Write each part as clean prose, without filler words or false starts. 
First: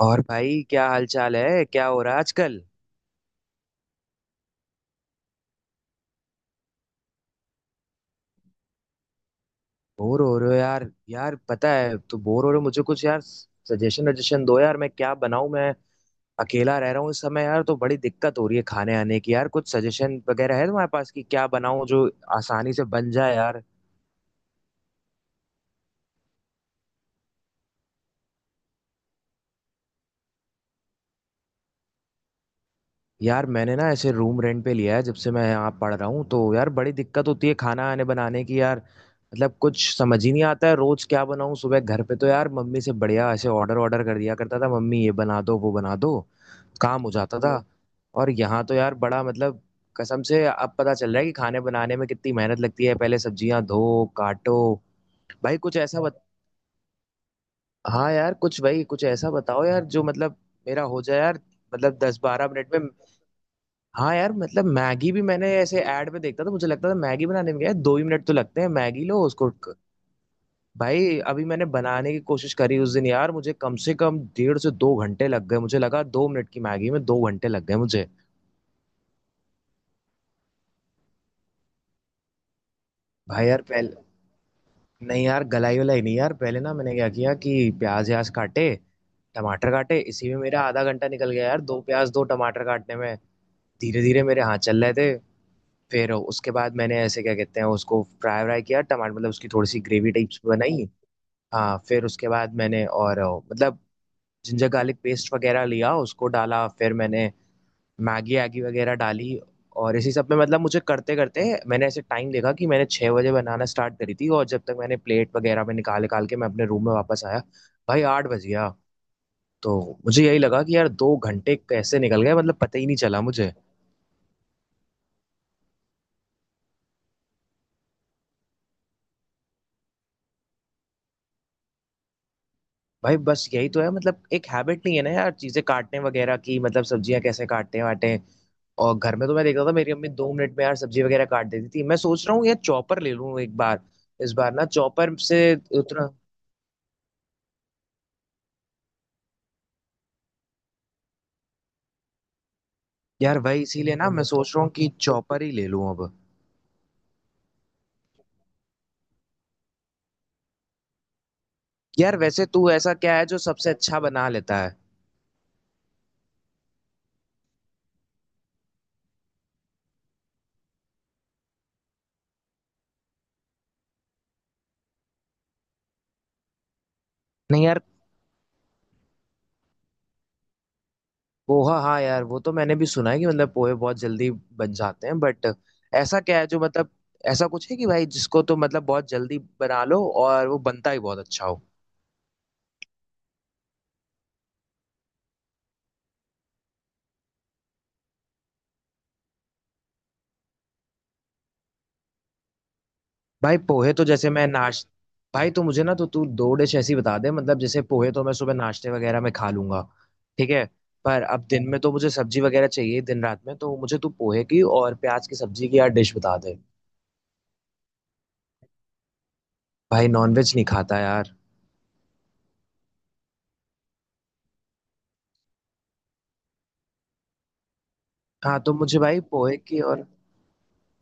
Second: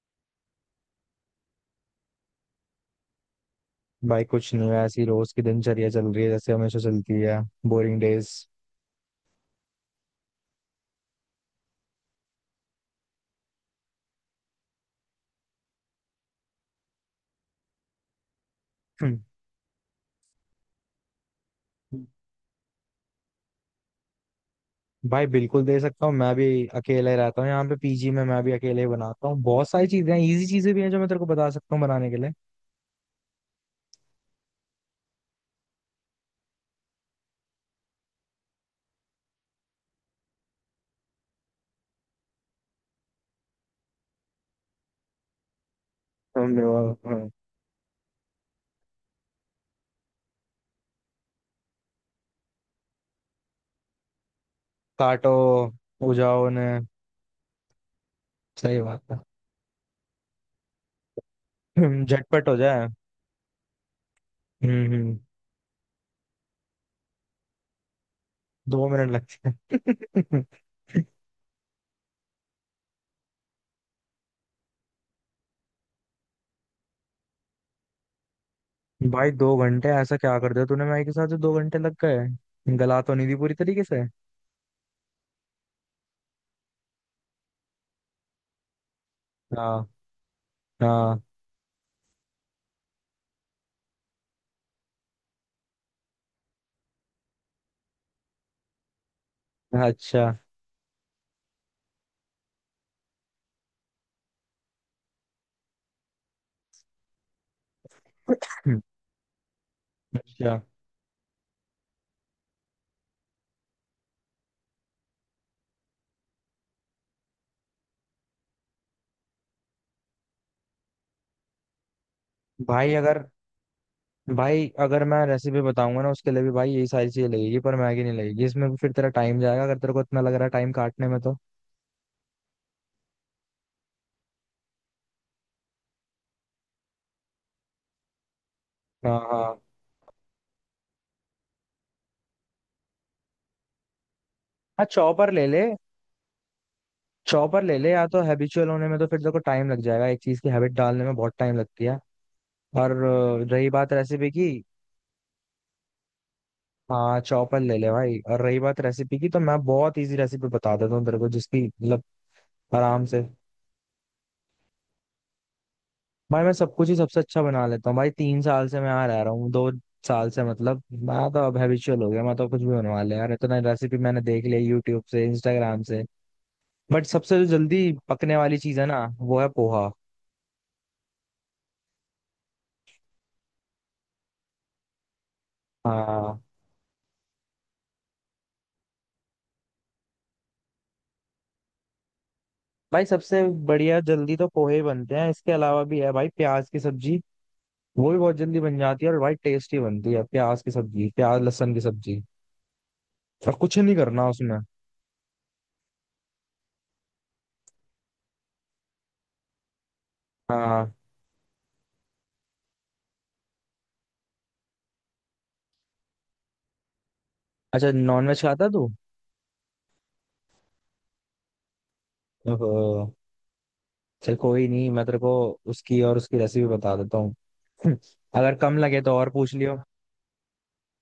और भाई क्या हाल चाल है? क्या हो रहा है आजकल? भाई कुछ नहीं है, ऐसी रोज की दिनचर्या चल रही है जैसे हमेशा चलती है। Boring days. बोर हो रहे हो, यार? यार, पता है, तो बोर हो रहे हो। मुझे कुछ यार सजेशन वजेशन दो यार, मैं क्या बनाऊं? मैं अकेला रह रहा हूँ इस समय यार, तो बड़ी दिक्कत हो रही है खाने आने की। यार, कुछ सजेशन वगैरह है तुम्हारे पास कि क्या बनाऊं जो आसानी से बन जाए यार? भाई बिल्कुल दे सकता हूँ, मैं भी अकेले रहता हूँ यहाँ पे पीजी में। मैं भी अकेले ही बनाता हूँ, बहुत सारी चीजें हैं, इजी चीजें भी हैं जो मैं तेरे को बता सकता हूँ बनाने के लिए। यार, मैंने ना ऐसे रूम रेंट पे लिया है। जब से मैं यहाँ पढ़ रहा हूँ तो यार, बड़ी दिक्कत होती है खाना आने बनाने की। यार मतलब कुछ समझ ही नहीं आता है रोज क्या बनाऊँ। सुबह घर पे तो यार मम्मी से बढ़िया ऐसे ऑर्डर ऑर्डर कर दिया करता था, मम्मी ये बना दो, वो बना दो, हमने काम हो हाँ। जाता था। हम्म। और यहाँ तो यार बड़ा मतलब कसम से अब पता चल रहा है कि खाने बनाने में कितनी मेहनत लगती है। पहले सब्जियां धो, काटो, काटो भाई कुछ ऐसा उजाओ ने। हाँ यार कुछ, सही भाई बात कुछ है। ऐसा बताओ यार जो मतलब मेरा हो जाए यार, मतलब दस झटपट बारह हो मिनट जाए। में। हाँ यार मतलब हम्म मैगी हम्म, भी मैंने ऐसे ऐड में देखता था, मुझे लगता था मैगी बनाने में क्या है, 2 ही मिनट तो लगते हैं। दो मैगी मिनट लो लगते उसको हैं। भाई, अभी मैंने बनाने की कोशिश करी उस दिन यार, मुझे कम से कम 1.5 से 2 घंटे लग गए। मुझे लगा 2 मिनट की मैगी में 2 घंटे लग गए मुझे। भाई दो घंटे ऐसा क्या कर दिया तूने? मैं के साथ जो दो घंटे लग गए, गला तो नहीं दी भाई पूरी यार तरीके से? पहले नहीं यार, गलाई वलाई नहीं यार। पहले ना मैंने क्या किया कि प्याज व्याज काटे, टमाटर हाँ, काटे, इसी में मेरा आधा घंटा हाँ। निकल गया यार, दो प्याज दो टमाटर काटने में। धीरे धीरे मेरे हाथ चल रहे थे। फिर उसके बाद मैंने ऐसे, क्या कहते हैं उसको, फ्राई व्राई किया टमाटर, मतलब उसकी थोड़ी सी ग्रेवी अच्छा। टाइप्स बनाई। हाँ, फिर उसके बाद मैंने और मतलब जिंजर गार्लिक पेस्ट वगैरह लिया, उसको डाला, फिर मैंने मैगी एगी वगैरह डाली। और इसी सब में क्या? मतलब मुझे करते करते मैंने ऐसे टाइम देखा कि मैंने 6 बजे बनाना स्टार्ट करी थी, और जब तक मैंने प्लेट वगैरह में निकाल निकाल के मैं अपने रूम में वापस आया, भाई 8 बज गया। तो मुझे यही लगा कि यार 2 घंटे कैसे निकल गए, मतलब पता ही भाई नहीं चला अगर, मुझे। भाई अगर मैं रेसिपी बताऊंगा ना, उसके लिए भी भाई यही सारी चीजें लगेगी, पर मैगी नहीं लगेगी इसमें। भी फिर तेरा टाइम जाएगा अगर तेरे को इतना लग रहा है टाइम काटने में तो। भाई बस यही तो है, मतलब एक हैबिट नहीं है ना यार चीजें काटने वगैरह की। मतलब सब्जियां कैसे काटते हैं वाटे हैं। और घर हाँ, में तो मैं हाँ। देखता था मेरी अम्मी 2 मिनट में यार सब्जी वगैरह काट देती थी। मैं सोच रहा हूँ यार चॉपर ले लूँ एक बार। इस बार ना हाँ चॉपर चॉपर से ले ले, उतना, चॉपर ले ले। या तो हैबिचुअल होने में तो फिर तेरे को टाइम लग जाएगा, एक चीज की हैबिट डालने में बहुत टाइम लगती है। और यार वही रही बात इसीलिए ना मैं रेसिपी की। सोच रहा हूँ कि चॉपर ही ले लूँ अब। हाँ चॉपर ले ले भाई, और रही बात रेसिपी की तो मैं बहुत इजी रेसिपी बता देता हूँ तेरे को, जिसकी मतलब यार वैसे तू ऐसा आराम क्या से। है जो सबसे अच्छा बना लेता है? भाई मैं सब कुछ ही सबसे अच्छा बना लेता हूँ, भाई तीन साल से मैं यहाँ रह रहा हूँ, दो साल से मतलब, मैं तो अब हैबिचुअल हो गया। मैं तो कुछ भी बनवा ले यार, इतना रेसिपी मैंने देख लिया यूट्यूब से, इंस्टाग्राम से। बट सबसे जो नहीं यार, जल्दी पकने वाली चीज है ना, वो है पोहा। पोहा, हाँ हाँ यार, वो तो मैंने भी सुना है कि मतलब पोहे बहुत जल्दी बन जाते हैं, बट ऐसा क्या हाँ है जो मतलब ऐसा कुछ है कि भाई जिसको तो मतलब बहुत जल्दी बना लो और वो बनता ही बहुत अच्छा हो। भाई, सबसे बढ़िया जल्दी तो पोहे ही बनते हैं, इसके अलावा भी है भाई, प्याज की सब्जी वो भी बहुत जल्दी बन जाती है और भाई टेस्टी बनती है प्याज की सब्जी, प्याज लहसुन की सब्जी, और भाई कुछ पोहे नहीं तो करना जैसे मैं उसमें। नाश, भाई तो मुझे ना, तो तू दो डिश ऐसी बता दे। मतलब जैसे पोहे तो मैं सुबह नाश्ते वगैरह में खा लूंगा, ठीक है। हाँ। पर अब दिन में तो मुझे सब्जी वगैरह चाहिए, दिन रात में। तो मुझे तू पोहे की और प्याज की सब्जी की यार डिश बता दे। अच्छा, नॉनवेज खाता तू? भाई नॉनवेज नहीं खाता यार। ओहो। चल कोई नहीं, मैं तेरे को उसकी और उसकी रेसिपी बता देता हूँ। अगर हाँ तो कम मुझे लगे तो भाई और पूछ पोहे लियो। की और,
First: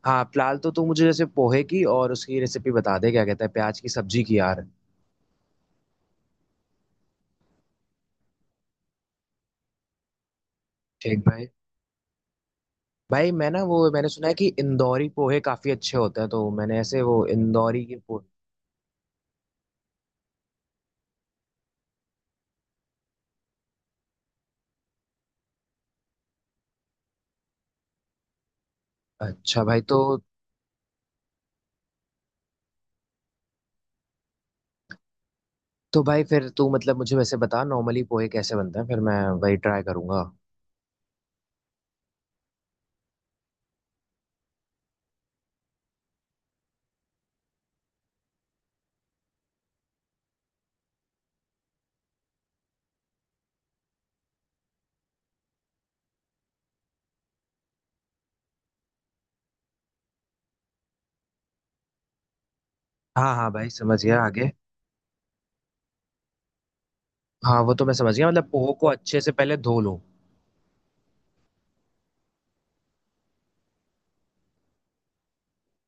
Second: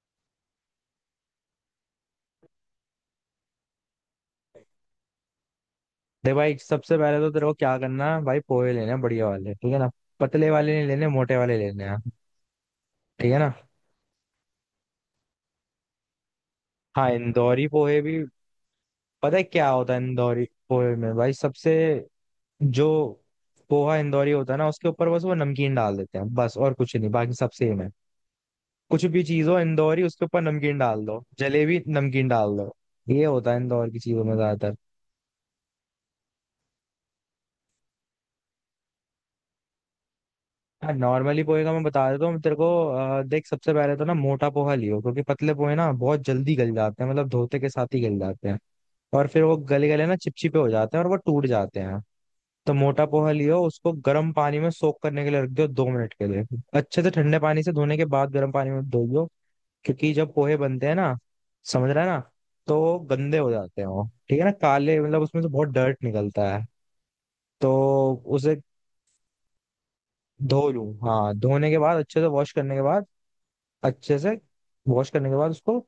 हाँ फिलहाल तो तू मुझे जैसे पोहे की और उसकी रेसिपी बता दे, क्या कहता है, प्याज की सब्जी की यार। दे भाई, सबसे पहले तो तेरे को क्या करना है भाई, पोहे लेने हैं बढ़िया वाले, ठीक है ना। पतले वाले नहीं लेने, ठीक मोटे भाई। वाले लेने हैं। भाई ठीक है मैं ना। ना, वो मैंने सुना है कि इंदौरी पोहे काफी अच्छे होते हैं, तो मैंने ऐसे हाँ वो इंदौरी इंदौरी के पोहे भी। पोहे, पता है क्या होता है इंदौरी पोहे में भाई? सबसे, जो पोहा इंदौरी होता है ना, उसके ऊपर बस वो नमकीन डाल देते हैं बस, और कुछ नहीं, बाकी सब सेम है। कुछ भी चीज हो अच्छा भाई। तो इंदौरी, उसके ऊपर नमकीन डाल दो, जलेबी नमकीन डाल दो। ये होता है इंदौर की चीजों में ज्यादातर। तो भाई फिर तू मतलब मुझे वैसे बता नॉर्मली पोहे कैसे बनते हैं, फिर मैं वही ट्राई करूंगा। हाँ नॉर्मली पोहे का मैं बता देता हूँ तेरे को। देख सबसे पहले तो ना मोटा पोहा लियो, क्योंकि पतले पोहे ना बहुत जल्दी गल जाते हैं, मतलब धोते के साथ ही गल जाते हैं, और फिर वो गले गले ना चिपचिपे हो जाते हैं और वो टूट जाते हैं। तो मोटा पोहा लियो, उसको गर्म पानी में सोक करने के लिए रख दो, दो मिनट के लिए। अच्छे से ठंडे पानी से धोने के बाद गर्म पानी में धोइयो, क्योंकि जब पोहे बनते हैं ना, समझ रहा है ना, तो हाँ गंदे हो हाँ भाई जाते हैं समझ वो, गया, ठीक है ना, आगे। काले, मतलब उसमें से बहुत डर्ट निकलता है। हाँ तो वो तो मैं समझ गया मतलब उसे पोहे को अच्छे से पहले धो लो। धो लूं। हाँ धोने के बाद, अच्छे से वॉश करने के बाद, अच्छे से वॉश करने के बाद उसको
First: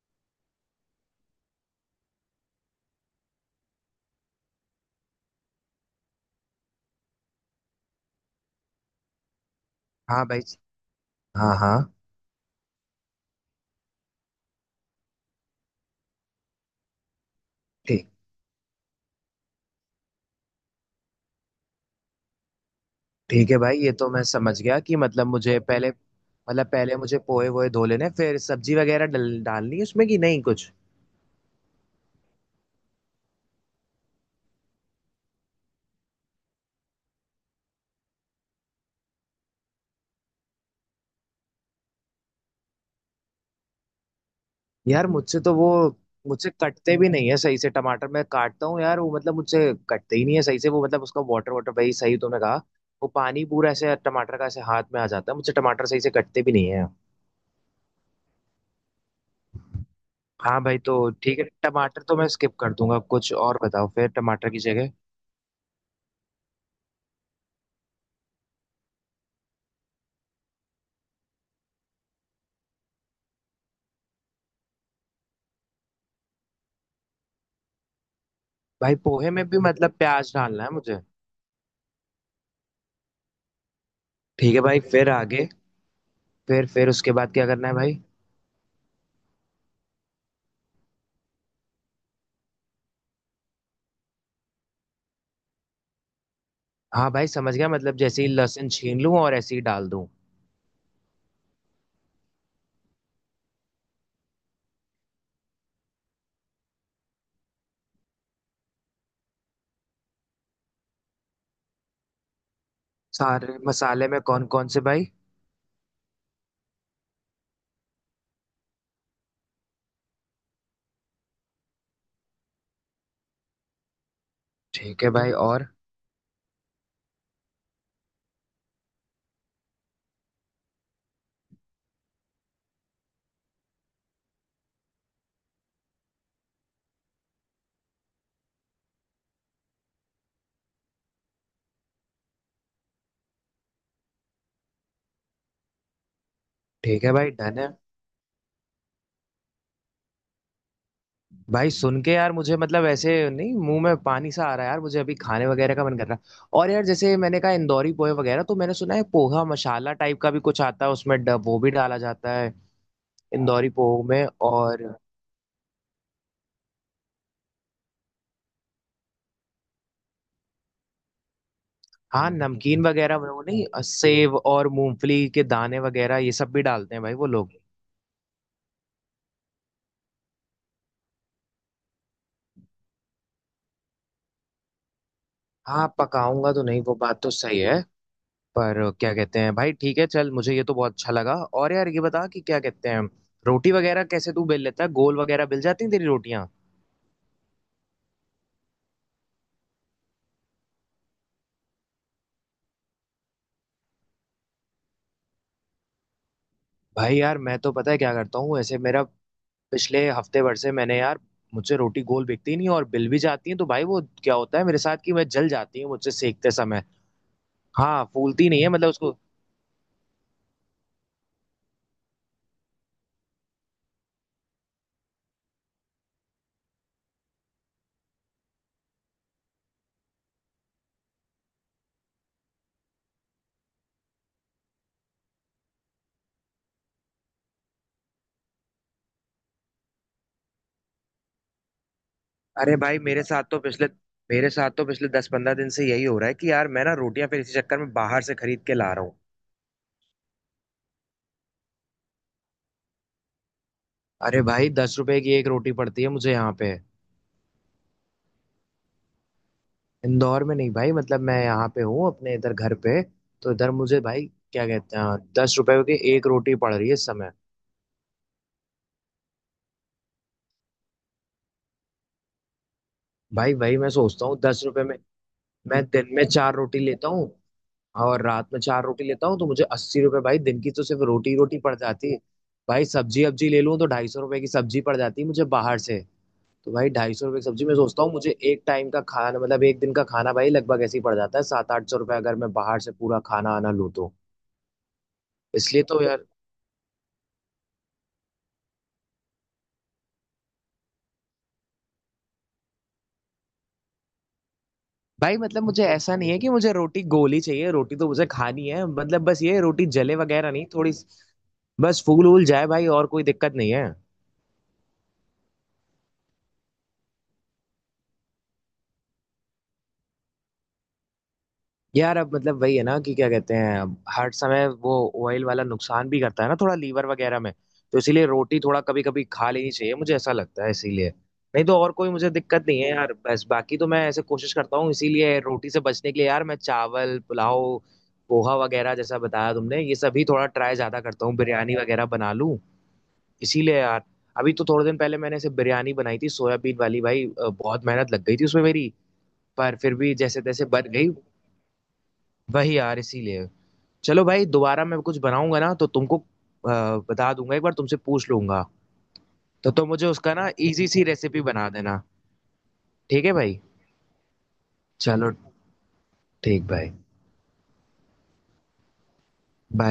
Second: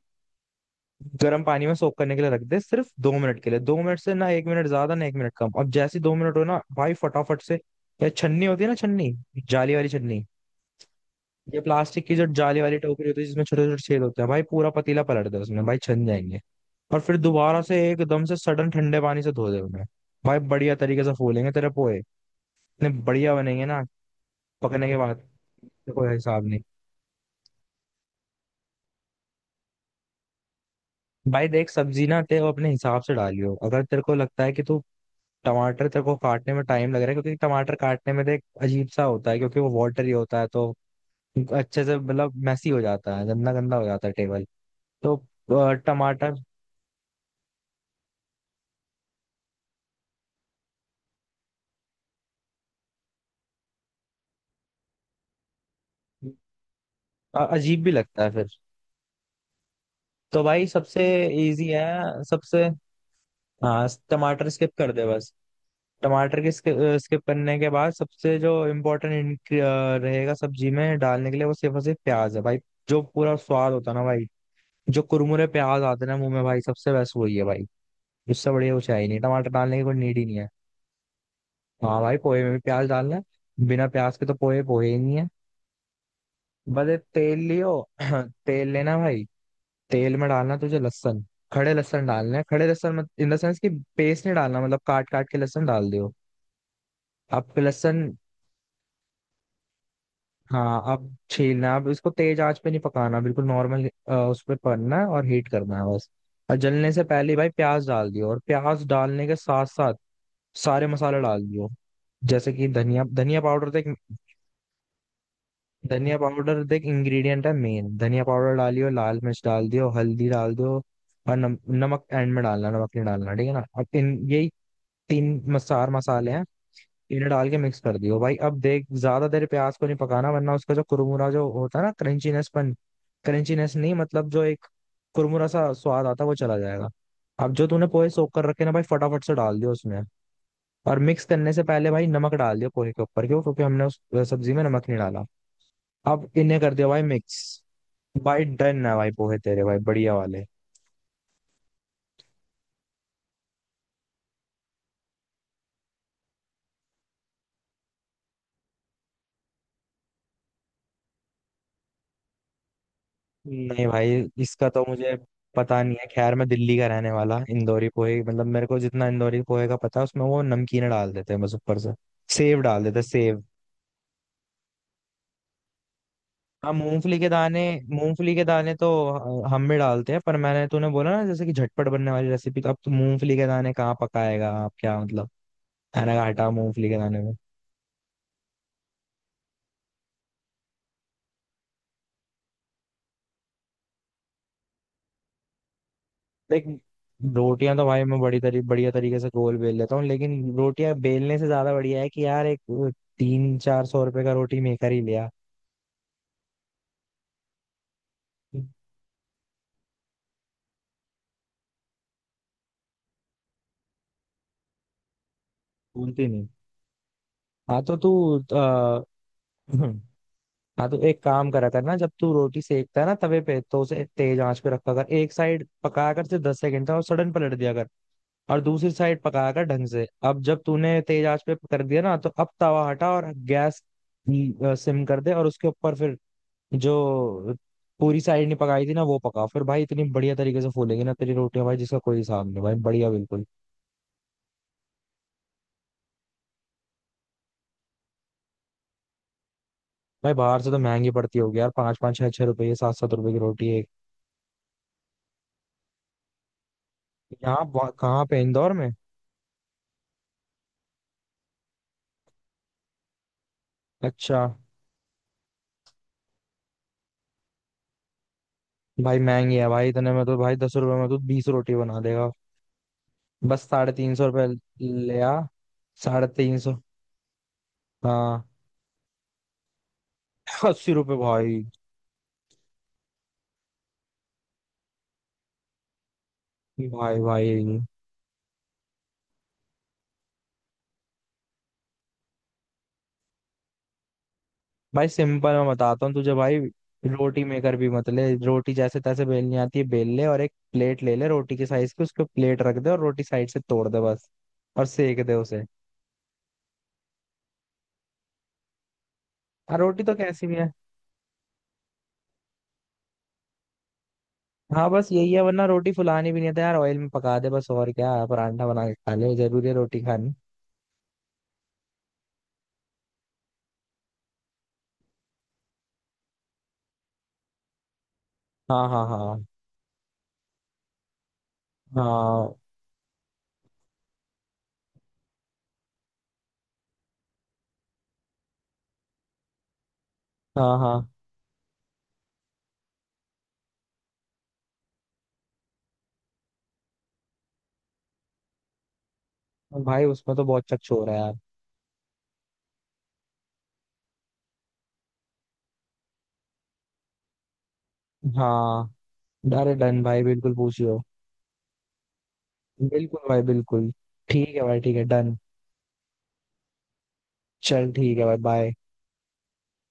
गर्म पानी में सोक करने के लिए रख दे, सिर्फ दो मिनट के लिए, दो मिनट से ना एक मिनट ज्यादा ना एक मिनट कम। अब जैसे ही दो मिनट हो ना भाई फटाफट से, ये छन्नी होती है ना, छन्नी, जाली वाली छन्नी, हाँ भाई। हाँ ये हाँ। प्लास्टिक की जो जाली वाली टोकरी होती है जिसमें छोटे छोटे छेद होते हैं, भाई पूरा पतीला पलट दे उसमें, भाई छन जाएंगे। और फिर दोबारा से ठीक, एकदम से सडन ठंडे पानी से धो दे उन्हें, भाई बढ़िया तरीके से फूलेंगे तेरे पोहे, इतने बढ़िया ठीक है बनेंगे भाई। ना ये तो मैं समझ गया पकने कि के मतलब बाद, मुझे पहले, कोई हिसाब नहीं। मतलब पहले मुझे पोहे वोहे धो लेने, फिर सब्जी वगैरह डालनी है उसमें कि नहीं कुछ? भाई देख सब्जी ना तेरे को अपने हिसाब से डालियो, अगर तेरे को लगता है कि तू, टमाटर तेरे को काटने में टाइम लग रहा है, क्योंकि टमाटर काटने में देख अजीब सा होता है क्योंकि वो वाटरी होता है, तो अच्छे से मतलब मैसी हो जाता है, गंदा गंदा हो जाता है टेबल। यार तो मुझसे तो वो, टमाटर मुझसे कटते भी नहीं है सही से टमाटर। मैं काटता हूँ यार वो मतलब, मुझसे कटते ही नहीं है सही से। वो मतलब उसका वाटर वाटर, भाई सही तुमने कहा। वो पानी पूरा ऐसे टमाटर का ऐसे हाथ में आ जाता है, मुझसे टमाटर सही से कटते भी नहीं है। अजीब भी लगता है फिर। तो हाँ भाई भाई, तो सबसे ठीक है इजी टमाटर तो है मैं स्किप सबसे। कर दूंगा, कुछ और हाँ बताओ फिर टमाटर टमाटर की स्किप कर जगह। दे बस। टमाटर के स्किप करने के बाद सबसे जो इम्पोर्टेंट रहेगा सब्जी में डालने के लिए, वो सिर्फ और सिर्फ प्याज है भाई, जो पूरा स्वाद होता है ना भाई, जो कुरमुरे प्याज आते हैं ना मुंह में, भाई सबसे बेस्ट वही है भाई, इससे बढ़िया कुछ भाई है ही नहीं, पोहे में टमाटर भी डालने की मतलब कोई नीड ही प्याज नहीं है। डालना है मुझे? हाँ भाई पोहे में भी प्याज डालना है, बिना प्याज के तो ठीक पोहे है भाई, पोहे ही फिर नहीं है। आगे? फिर बस फिर एक उसके बाद तेल क्या करना लियो। है भाई? तेल लेना भाई, तेल में डालना तुझे लहसुन, खड़े लहसुन डालना है, खड़े लहसुन मत, इन द सेंस कि पेस्ट नहीं डालना, मतलब काट काट के लहसुन डाल दियो। हाँ भाई अब समझ गया, मतलब लहसुन, जैसे ही लहसुन छीन लूं और ऐसे ही डाल दूं। हाँ अब छीलना, अब इसको तेज आंच पे नहीं पकाना, बिल्कुल नॉर्मल उस पर पकना है और हीट करना है बस। और जलने से पहले भाई प्याज डाल दियो, और प्याज डालने के साथ साथ सारे मसाले डाल दियो, जैसे कि धनिया धनिया सारे पाउडर तो एक, मसाले में कौन कौन से भाई? धनिया पाउडर देख इंग्रेडिएंट है मेन, धनिया पाउडर डालियो, लाल मिर्च डाल दियो, हल्दी डाल दियो, और नमक एंड में डालना, नमक नहीं डालना, ठीक है ना। अब इन, यही ठीक है भाई, तीन और? चार मसाले हैं, इन्हें डाल के मिक्स कर दियो भाई। अब देख ज्यादा देर प्याज को नहीं पकाना, वरना उसका जो कुरमुरा जो होता है ना, क्रंचीनेसपन, क्रंचीनेस नहीं, मतलब जो एक कुरमुरा सा स्वाद आता है वो चला जाएगा। अब जो तूने पोहे सोख कर रखे ना भाई, फटाफट से डाल दियो उसमें, और मिक्स करने से पहले भाई नमक डाल दियो पोहे के ऊपर, क्यों? क्योंकि हमने उस सब्जी में नमक नहीं डाला। अब इन्हें कर दिया भाई ठीक है भाई, मिक्स। डन है। भाई डन है, भाई पोहे तेरे भाई बढ़िया वाले। भाई सुन के यार मुझे मतलब ऐसे नहीं, मुंह में पानी सा आ रहा है यार, मुझे अभी खाने वगैरह का मन कर रहा है। और यार जैसे मैंने कहा इंदौरी पोहे वगैरह, तो मैंने सुना है पोहा मसाला टाइप का भी कुछ आता है, उसमें वो भी डाला जाता है इंदौरी नहीं पोहे भाई में। इसका तो और मुझे पता नहीं है, खैर मैं दिल्ली का रहने वाला, इंदौरी पोहे मतलब मेरे को जितना इंदौरी पोहे का पता है उसमें वो नमकीन डाल देते हैं बस ऊपर से। हाँ सेव नमकीन डाल देते हैं वगैरह वो, सेव। नहीं, सेव और मूंगफली के दाने वगैरह ये सब भी हाँ डालते हैं भाई मूंगफली वो के लोग। दाने, मूंगफली के दाने तो हम भी डालते हैं, पर मैंने तूने बोला ना जैसे कि झटपट बनने वाली रेसिपी, तो अब तू मूंगफली के दाने कहाँ पकाएगा आप, क्या मतलब। हाँ मैंने कहा हटा पकाऊंगा तो नहीं, मूंगफली वो के दाने। बात तो सही है। पर क्या कहते हैं भाई, ठीक है चल, मुझे ये तो बहुत अच्छा लगा। और यार ये बता कि क्या कहते हैं, रोटी वगैरह कैसे तू बेल लेता है? गोल वगैरह बेल जाती हैं तेरी रोटियां देख रोटियां तो भाई मैं बड़ी तरी बढ़िया तरीके से गोल बेल लेता हूँ, लेकिन रोटियां बेलने से ज्यादा बढ़िया है कि यार एक तीन चार सौ रुपए का रोटी मेकर ही लिया। भाई? यार मैं तो पता है क्या करता हूँ ऐसे मेरा, पिछले हफ्ते भर से मैंने यार, मुझसे रोटी गोल बिकती नहीं और बिल भी जाती है। तो भाई वो क्या होता है मेरे साथ कि मैं जल जाती हूँ, मुझसे भूलती नहीं? सेकते समय। हाँ तो हाँ तू, फूलती नहीं है, मतलब आ, उसको। हाँ तो एक काम करा कर ना, जब तू रोटी सेकता है ना तवे पे, तो उसे तेज आंच पे रखा कर, एक साइड पका कर सिर्फ दस सेकंड तक और सडन पलट दिया कर, और दूसरी साइड पका कर ढंग से। अब जब तूने तेज आंच पे कर दिया ना, तो अब तवा हटा और गैस सिम कर दे, और उसके ऊपर फिर जो पूरी साइड नहीं पकाई थी ना वो पका, फिर भाई इतनी बढ़िया तरीके से फूलेगी ना तेरी रोटियां भाई, जिसका कोई हिसाब नहीं भाई, अरे भाई बढ़िया मेरे साथ बिल्कुल। तो पिछले मेरे साथ तो पिछले 10-15 दिन से यही हो रहा है कि यार मैं ना रोटियां फिर इसी चक्कर में बाहर से खरीद के ला रहा हूँ। भाई बाहर से तो महंगी पड़ती होगी यार, पाँच पाँच छह छह रुपये, सात सात रुपए की रोटी एक। अरे भाई, 10 रुपए की एक रोटी पड़ती है मुझे यहाँ पे। यहाँ कहाँ पे, इंदौर में? इंदौर में नहीं भाई, मतलब मैं यहाँ पे हूँ अपने इधर घर पे। तो इधर मुझे भाई, अच्छा। क्या कहते हैं, 10 रुपए की एक रोटी पड़ रही है इस समय। भाई महंगी है भाई, इतने में तो भाई दस रुपए में तो बीस रोटी बना देगा। भाई, बस भाई मैं साढ़े तीन सौ सोचता हूँ रुपये 10 रुपए में, ले आ। मैं दिन में साढ़े चार तीन सौ। रोटी लेता हूँ और रात हाँ। में चार रोटी लेता हूँ, तो मुझे 80 रुपए भाई दिन की तो अस्सी सिर्फ रुपये रोटी ही भाई। रोटी पड़ जाती है। भाई सब्जी अब्जी ले लूँ तो 250 रुपए की सब्जी पड़ जाती है मुझे बाहर से। तो भाई ढाई भाई, सौ रुपये की सब्जी, मैं भाई, सोचता हूँ मुझे एक टाइम का खाना, मतलब एक दिन का खाना भाई लगभग ऐसे ही पड़ जाता है 700-800 रुपये, अगर मैं बाहर से पूरा खाना आना लूँ तो। भाई, सिंपल मैं इसलिए तो बताता हूँ यार तुझे भाई, रोटी मेकर भी मत ले, रोटी जैसे तैसे बेलनी आती है बेल ले, और एक प्लेट ले ले रोटी के साइज की, उसको प्लेट रख दे और रोटी साइड से तोड़ दे बस, और सेक दे भाई, उसे। मतलब मुझे ऐसा नहीं है कि मुझे रोटी गोली चाहिए, रोटी तो मुझे खानी है, मतलब बस ये हाँ रोटी रोटी तो जले कैसी वगैरह भी नहीं है। थोड़ी, बस फूल वूल जाए भाई, और कोई दिक्कत नहीं है। हाँ बस यही है, वरना रोटी फुलानी भी नहीं था यार, ऑयल में पका दे बस, और क्या, परांठा बना के खा ले, जरूरी है रोटी खानी? यार अब मतलब वही है ना कि क्या कहते हैं, अब हर समय वो ऑयल वाला नुकसान भी करता है ना थोड़ा लीवर वगैरह में। तो इसीलिए रोटी थोड़ा हाँ, कभी हाँ, कभी हाँ। खा लेनी चाहिए, मुझे ऐसा लगता है इसीलिए। नहीं तो और कोई मुझे हाँ, दिक्कत नहीं है यार, बस बाकी तो मैं ऐसे कोशिश करता हूँ इसीलिए, रोटी से बचने के लिए यार मैं चावल पुलाव पोहा वगैरह, जैसा बताया तुमने ये सभी, थोड़ा ट्राई हाँ, ज्यादा हाँ। करता हूँ, बिरयानी वगैरह बना लूँ इसीलिए यार। अभी तो थोड़े दिन पहले मैंने ऐसे बिरयानी बनाई थी सोयाबीन वाली भाई, बहुत मेहनत लग गई थी उसमें मेरी, पर फिर भाई भी उसमें जैसे तो तैसे बहुत बन गई। चकचोर है यार। वही यार इसीलिए। चलो भाई, दोबारा मैं कुछ बनाऊंगा ना तो तुमको बता दूंगा, एक बार तुमसे पूछ लूंगा। हाँ। तो अरे तुम तो डन मुझे भाई, उसका ना बिल्कुल इजी पूछियो। सी रेसिपी बना देना। बिल्कुल ठीक है भाई, भाई, बिल्कुल। ठीक है भाई, ठीक है, चलो, डन। ठीक भाई, चल ठीक है भाई, बाय। बाय।